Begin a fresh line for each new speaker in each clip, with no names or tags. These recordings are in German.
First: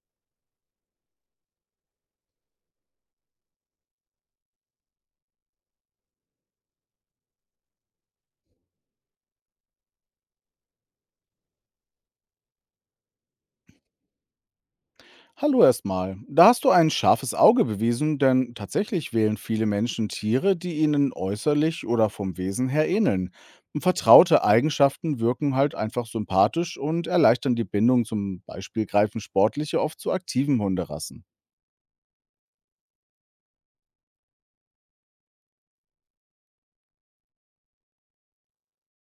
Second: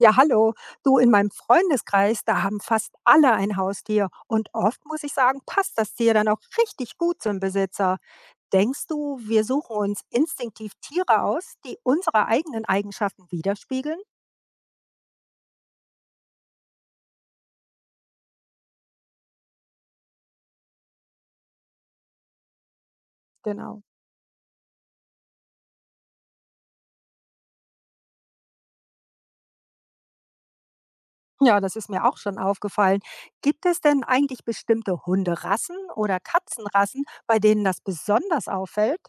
Ja, hallo. Du, in meinem Freundeskreis, da haben fast alle ein Haustier. Und oft muss ich sagen, passt das Tier dann auch richtig gut zum Besitzer. Denkst du, wir suchen uns instinktiv Tiere aus, die unsere eigenen Eigenschaften widerspiegeln?
Hallo erstmal. Da hast du ein scharfes Auge bewiesen, denn tatsächlich wählen viele Menschen Tiere, die ihnen äußerlich oder vom Wesen her ähneln.
Genau.
Vertraute Eigenschaften wirken halt einfach sympathisch und erleichtern die Bindung. Zum Beispiel greifen sportliche oft zu aktiven Hunderassen.
Ja, das ist mir auch schon aufgefallen. Gibt es denn eigentlich bestimmte Hunderassen oder Katzenrassen, bei denen das besonders auffällt?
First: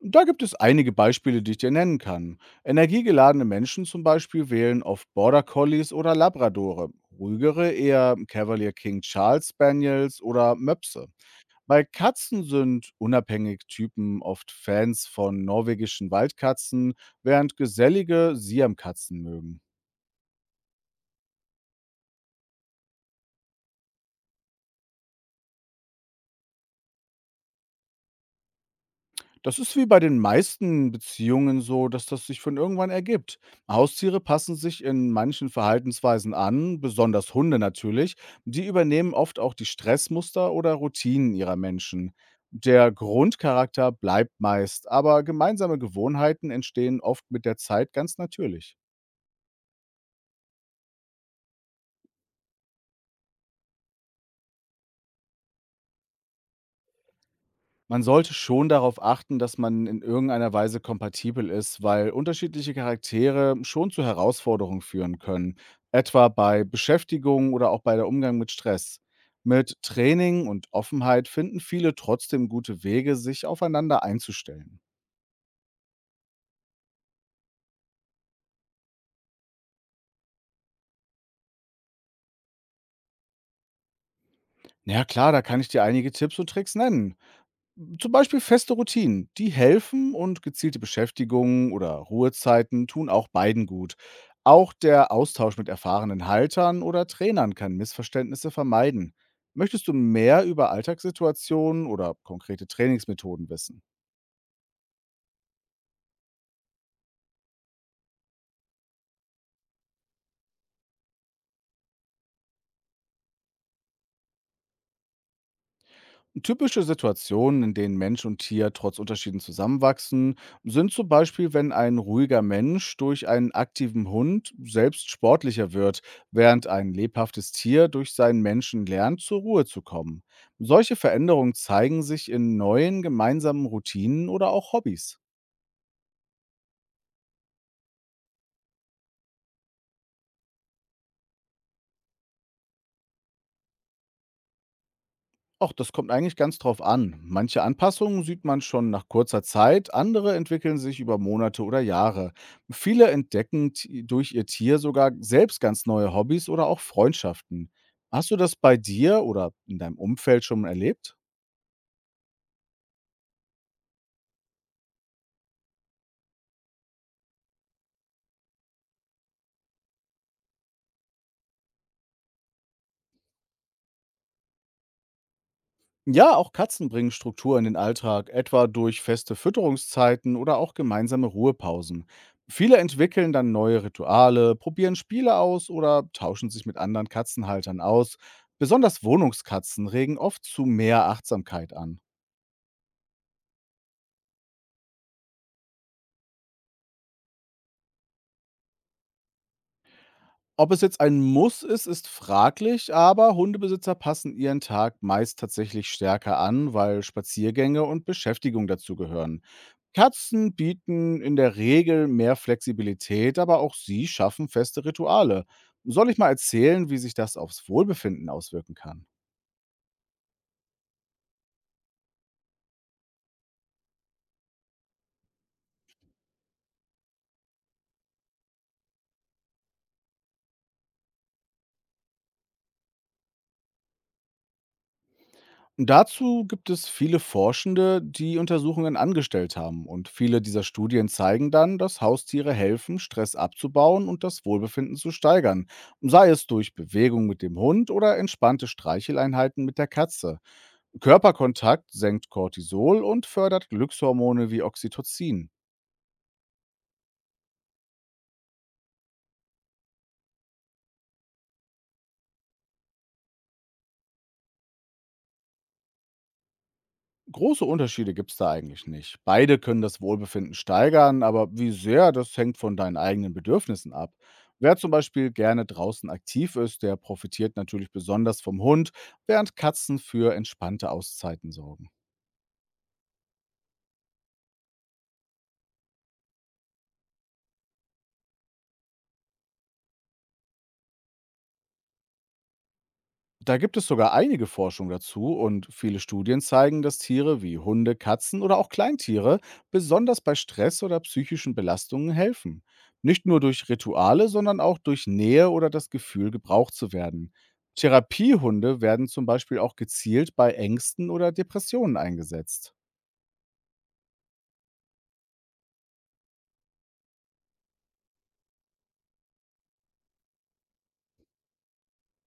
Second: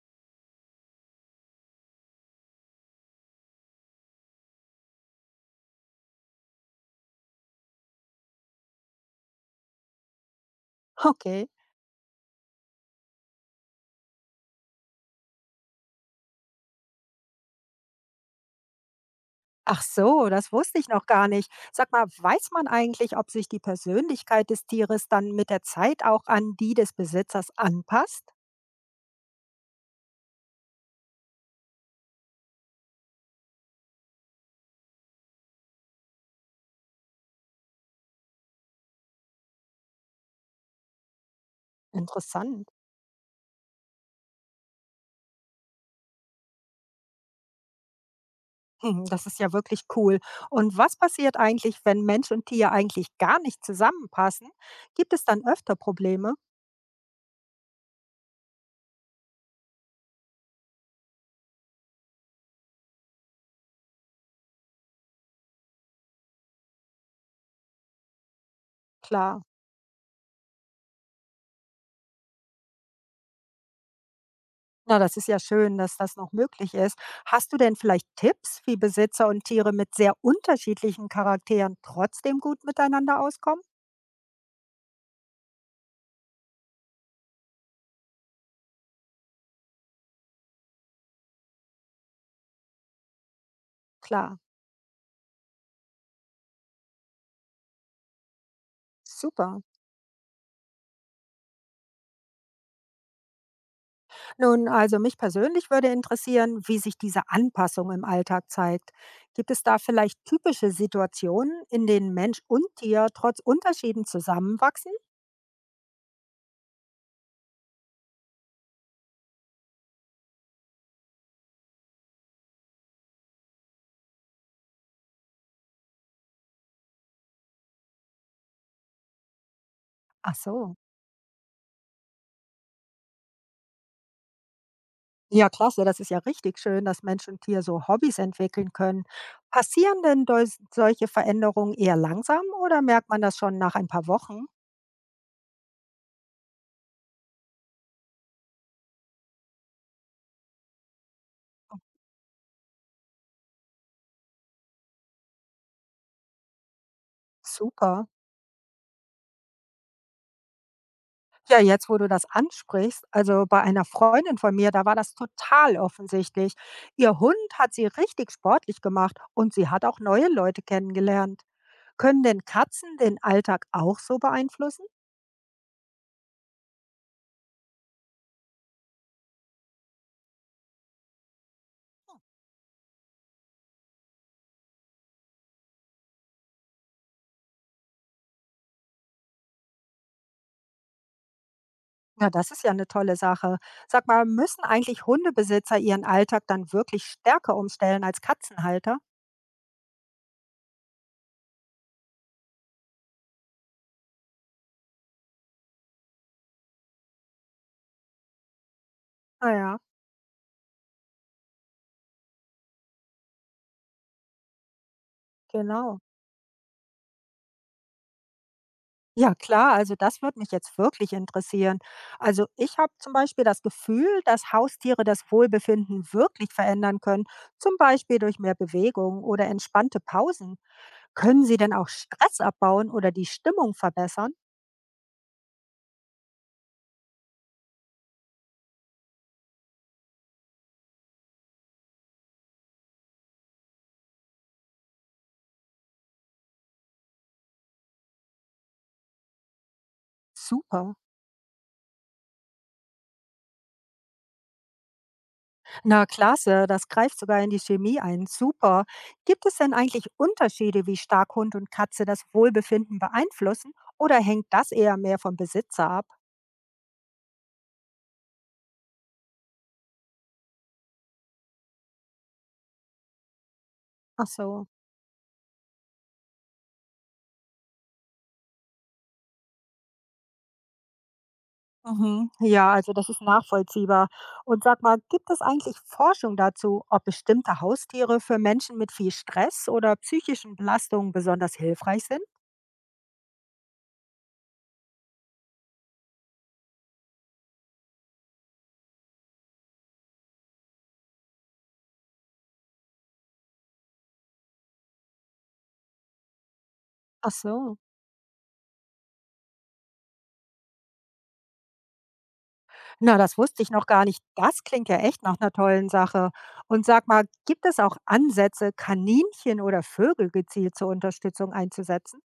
Da gibt es einige Beispiele, die ich dir nennen kann. Energiegeladene Menschen zum Beispiel wählen oft Border Collies oder Labradore, ruhigere eher Cavalier King Charles Spaniels oder Möpse.
Okay.
Bei Katzen sind unabhängig Typen oft Fans von norwegischen Waldkatzen, während gesellige Siamkatzen mögen.
Ach so, das wusste ich noch gar nicht. Sag mal, weiß man eigentlich, ob sich die Persönlichkeit des Tieres dann mit der Zeit auch an die des Besitzers anpasst?
Das ist wie bei den meisten Beziehungen so, dass das sich von irgendwann ergibt. Haustiere passen sich in manchen Verhaltensweisen an, besonders Hunde natürlich. Die übernehmen oft auch die Stressmuster oder Routinen ihrer Menschen.
Interessant.
Der Grundcharakter bleibt meist, aber gemeinsame Gewohnheiten entstehen oft mit der Zeit ganz natürlich.
Hm, das ist ja wirklich cool. Und was passiert eigentlich, wenn Mensch und Tier eigentlich gar nicht zusammenpassen? Gibt es dann öfter Probleme?
Man sollte schon darauf achten, dass man in irgendeiner Weise kompatibel ist, weil unterschiedliche Charaktere schon zu Herausforderungen führen können, etwa bei Beschäftigung oder auch bei der Umgang mit Stress.
Klar.
Mit Training und Offenheit finden viele trotzdem gute Wege, sich aufeinander einzustellen.
Na, das ist ja schön, dass das noch möglich ist. Hast du denn vielleicht Tipps, wie Besitzer und Tiere mit sehr unterschiedlichen Charakteren trotzdem gut miteinander auskommen?
Ja klar, da kann ich dir einige Tipps und Tricks nennen. Zum Beispiel feste Routinen, die helfen und gezielte Beschäftigungen oder Ruhezeiten tun auch beiden gut.
Klar.
Auch der Austausch mit erfahrenen Haltern oder Trainern kann Missverständnisse vermeiden.
Super.
Möchtest du mehr über Alltagssituationen oder konkrete Trainingsmethoden wissen?
Nun, also mich persönlich würde interessieren, wie sich diese Anpassung im Alltag zeigt. Gibt es da vielleicht typische Situationen, in denen Mensch und Tier trotz Unterschieden zusammenwachsen?
Typische Situationen, in denen Mensch und Tier trotz Unterschieden zusammenwachsen, sind zum Beispiel, wenn ein ruhiger Mensch durch einen aktiven Hund selbst sportlicher wird, während ein lebhaftes Tier durch seinen Menschen lernt, zur Ruhe zu kommen.
Ach so.
Solche Veränderungen zeigen sich in neuen gemeinsamen Routinen oder auch Hobbys.
Ja, klasse, das ist ja richtig schön, dass Mensch und Tier so Hobbys entwickeln können. Passieren denn solche Veränderungen eher langsam oder merkt man das schon nach ein paar Wochen?
Auch das kommt eigentlich ganz drauf an. Manche Anpassungen sieht man schon nach kurzer Zeit, andere entwickeln sich über Monate oder Jahre. Viele entdecken durch ihr Tier sogar selbst ganz neue Hobbys oder auch Freundschaften.
Super.
Hast du das bei dir oder in deinem Umfeld schon erlebt?
Ja, jetzt, wo du das ansprichst, also bei einer Freundin von mir, da war das total offensichtlich. Ihr Hund hat sie richtig sportlich gemacht und sie hat auch neue Leute kennengelernt. Können denn Katzen den Alltag auch so beeinflussen?
Ja, auch Katzen bringen Struktur in den Alltag, etwa durch feste Fütterungszeiten oder auch gemeinsame Ruhepausen. Viele entwickeln dann neue Rituale, probieren Spiele aus oder tauschen sich mit anderen Katzenhaltern aus. Besonders Wohnungskatzen regen oft zu mehr Achtsamkeit an.
Na, das ist ja eine tolle Sache. Sag mal, müssen eigentlich Hundebesitzer ihren Alltag dann wirklich stärker umstellen als Katzenhalter?
Ob es jetzt ein Muss ist, ist fraglich, aber Hundebesitzer passen ihren Tag meist tatsächlich stärker an, weil Spaziergänge und Beschäftigung dazugehören.
Naja,
Katzen bieten in der Regel mehr Flexibilität, aber auch sie schaffen feste Rituale.
genau.
Soll ich mal erzählen, wie sich das aufs Wohlbefinden auswirken kann?
Ja klar, also das würde mich jetzt wirklich interessieren. Also ich habe zum Beispiel das Gefühl, dass Haustiere das Wohlbefinden wirklich verändern können, zum Beispiel durch mehr Bewegung oder entspannte Pausen. Können sie denn auch Stress abbauen oder die Stimmung verbessern?
Dazu gibt es viele Forschende, die Untersuchungen angestellt haben. Und viele dieser Studien zeigen dann, dass Haustiere helfen, Stress abzubauen und das Wohlbefinden zu steigern. Sei es durch Bewegung mit dem Hund oder entspannte Streicheleinheiten mit der Katze.
Super.
Körperkontakt senkt Cortisol und fördert Glückshormone wie Oxytocin.
Na klasse, das greift sogar in die Chemie ein. Super. Gibt es denn eigentlich Unterschiede, wie stark Hund und Katze das Wohlbefinden beeinflussen? Oder hängt das eher mehr vom Besitzer ab?
Große Unterschiede gibt's da eigentlich nicht. Beide können das Wohlbefinden steigern, aber wie sehr, das hängt von deinen eigenen Bedürfnissen ab.
Ach so.
Wer zum Beispiel gerne draußen aktiv ist, der profitiert natürlich besonders vom Hund, während Katzen für entspannte Auszeiten sorgen.
Mhm. Ja, also das ist nachvollziehbar. Und sag mal, gibt es eigentlich Forschung dazu, ob bestimmte Haustiere für Menschen mit viel Stress oder psychischen Belastungen besonders hilfreich sind?
Da gibt es sogar einige Forschung dazu und viele Studien zeigen, dass Tiere wie Hunde, Katzen oder auch Kleintiere besonders bei Stress oder psychischen Belastungen helfen. Nicht nur durch Rituale, sondern auch durch Nähe oder das Gefühl, gebraucht zu
Ach
werden.
so.
Therapiehunde werden zum Beispiel auch gezielt bei Ängsten oder Depressionen eingesetzt.
Na, das wusste ich noch gar nicht. Das klingt ja echt nach einer tollen Sache. Und sag mal, gibt es auch Ansätze, Kaninchen oder Vögel gezielt zur Unterstützung einzusetzen?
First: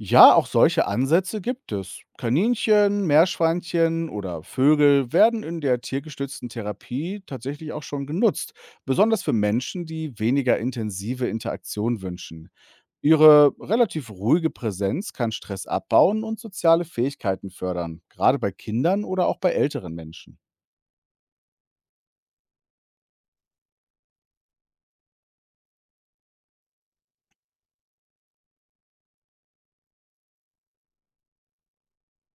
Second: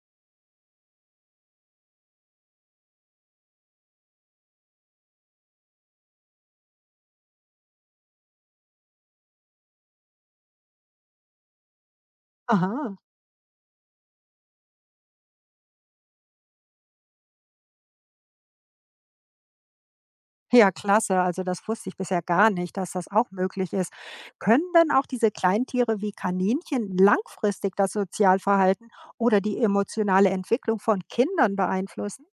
Ja, auch solche Ansätze gibt es. Kaninchen, Meerschweinchen oder Vögel werden in der tiergestützten Therapie tatsächlich auch schon genutzt, besonders für Menschen, die weniger intensive Interaktion wünschen.
Aha.
Ihre relativ ruhige Präsenz kann Stress abbauen und soziale Fähigkeiten fördern, gerade bei Kindern oder auch bei älteren Menschen.
Ja, klasse. Also, das wusste ich bisher gar nicht, dass das auch möglich ist. Können denn auch diese Kleintiere wie Kaninchen langfristig das Sozialverhalten oder die emotionale Entwicklung von Kindern beeinflussen?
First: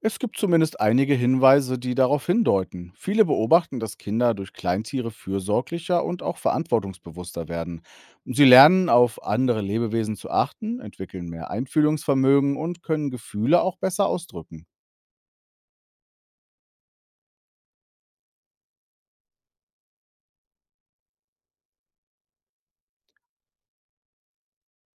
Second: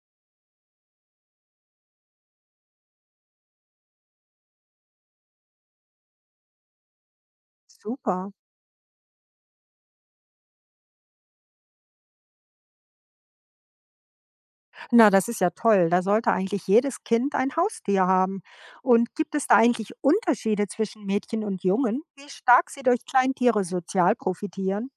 Es gibt zumindest einige Hinweise, die darauf hindeuten. Viele beobachten, dass Kinder durch Kleintiere fürsorglicher und auch verantwortungsbewusster werden.
Super.
Sie lernen, auf andere Lebewesen zu achten, entwickeln mehr Einfühlungsvermögen und können Gefühle auch besser ausdrücken.
Na, das ist ja toll. Da sollte eigentlich jedes Kind ein Haustier haben. Und gibt es da eigentlich Unterschiede zwischen Mädchen und Jungen, wie stark sie durch Kleintiere sozial profitieren?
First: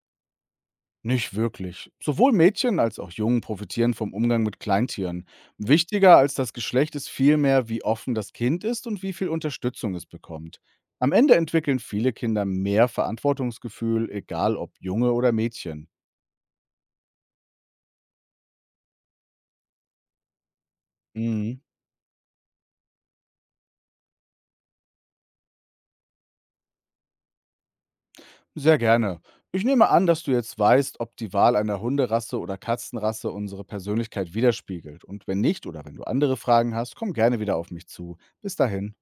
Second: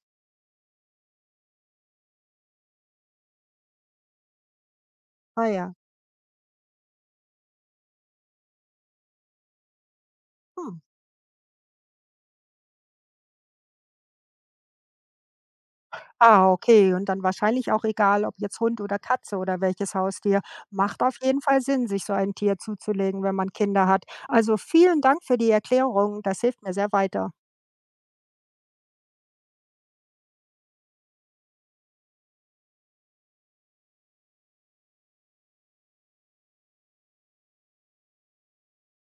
Nicht wirklich. Sowohl Mädchen als auch Jungen profitieren vom Umgang mit Kleintieren.
Ah ja.
Wichtiger als das Geschlecht ist vielmehr, wie offen das Kind ist und wie viel Unterstützung es bekommt.
Hm.
Am Ende entwickeln viele Kinder mehr Verantwortungsgefühl, egal ob Junge oder Mädchen.
Ah, okay. Und dann wahrscheinlich auch egal, ob jetzt Hund oder Katze oder welches Haustier. Macht auf jeden Fall
Mhm.
Sinn, sich so ein Tier zuzulegen, wenn man Kinder hat. Also vielen Dank für die Erklärung. Das hilft mir sehr weiter.
Sehr gerne. Ich nehme an, dass du jetzt weißt, ob die Wahl einer Hunderasse oder Katzenrasse unsere Persönlichkeit widerspiegelt. Und wenn nicht oder wenn du andere Fragen hast, komm gerne wieder auf mich zu. Bis dahin.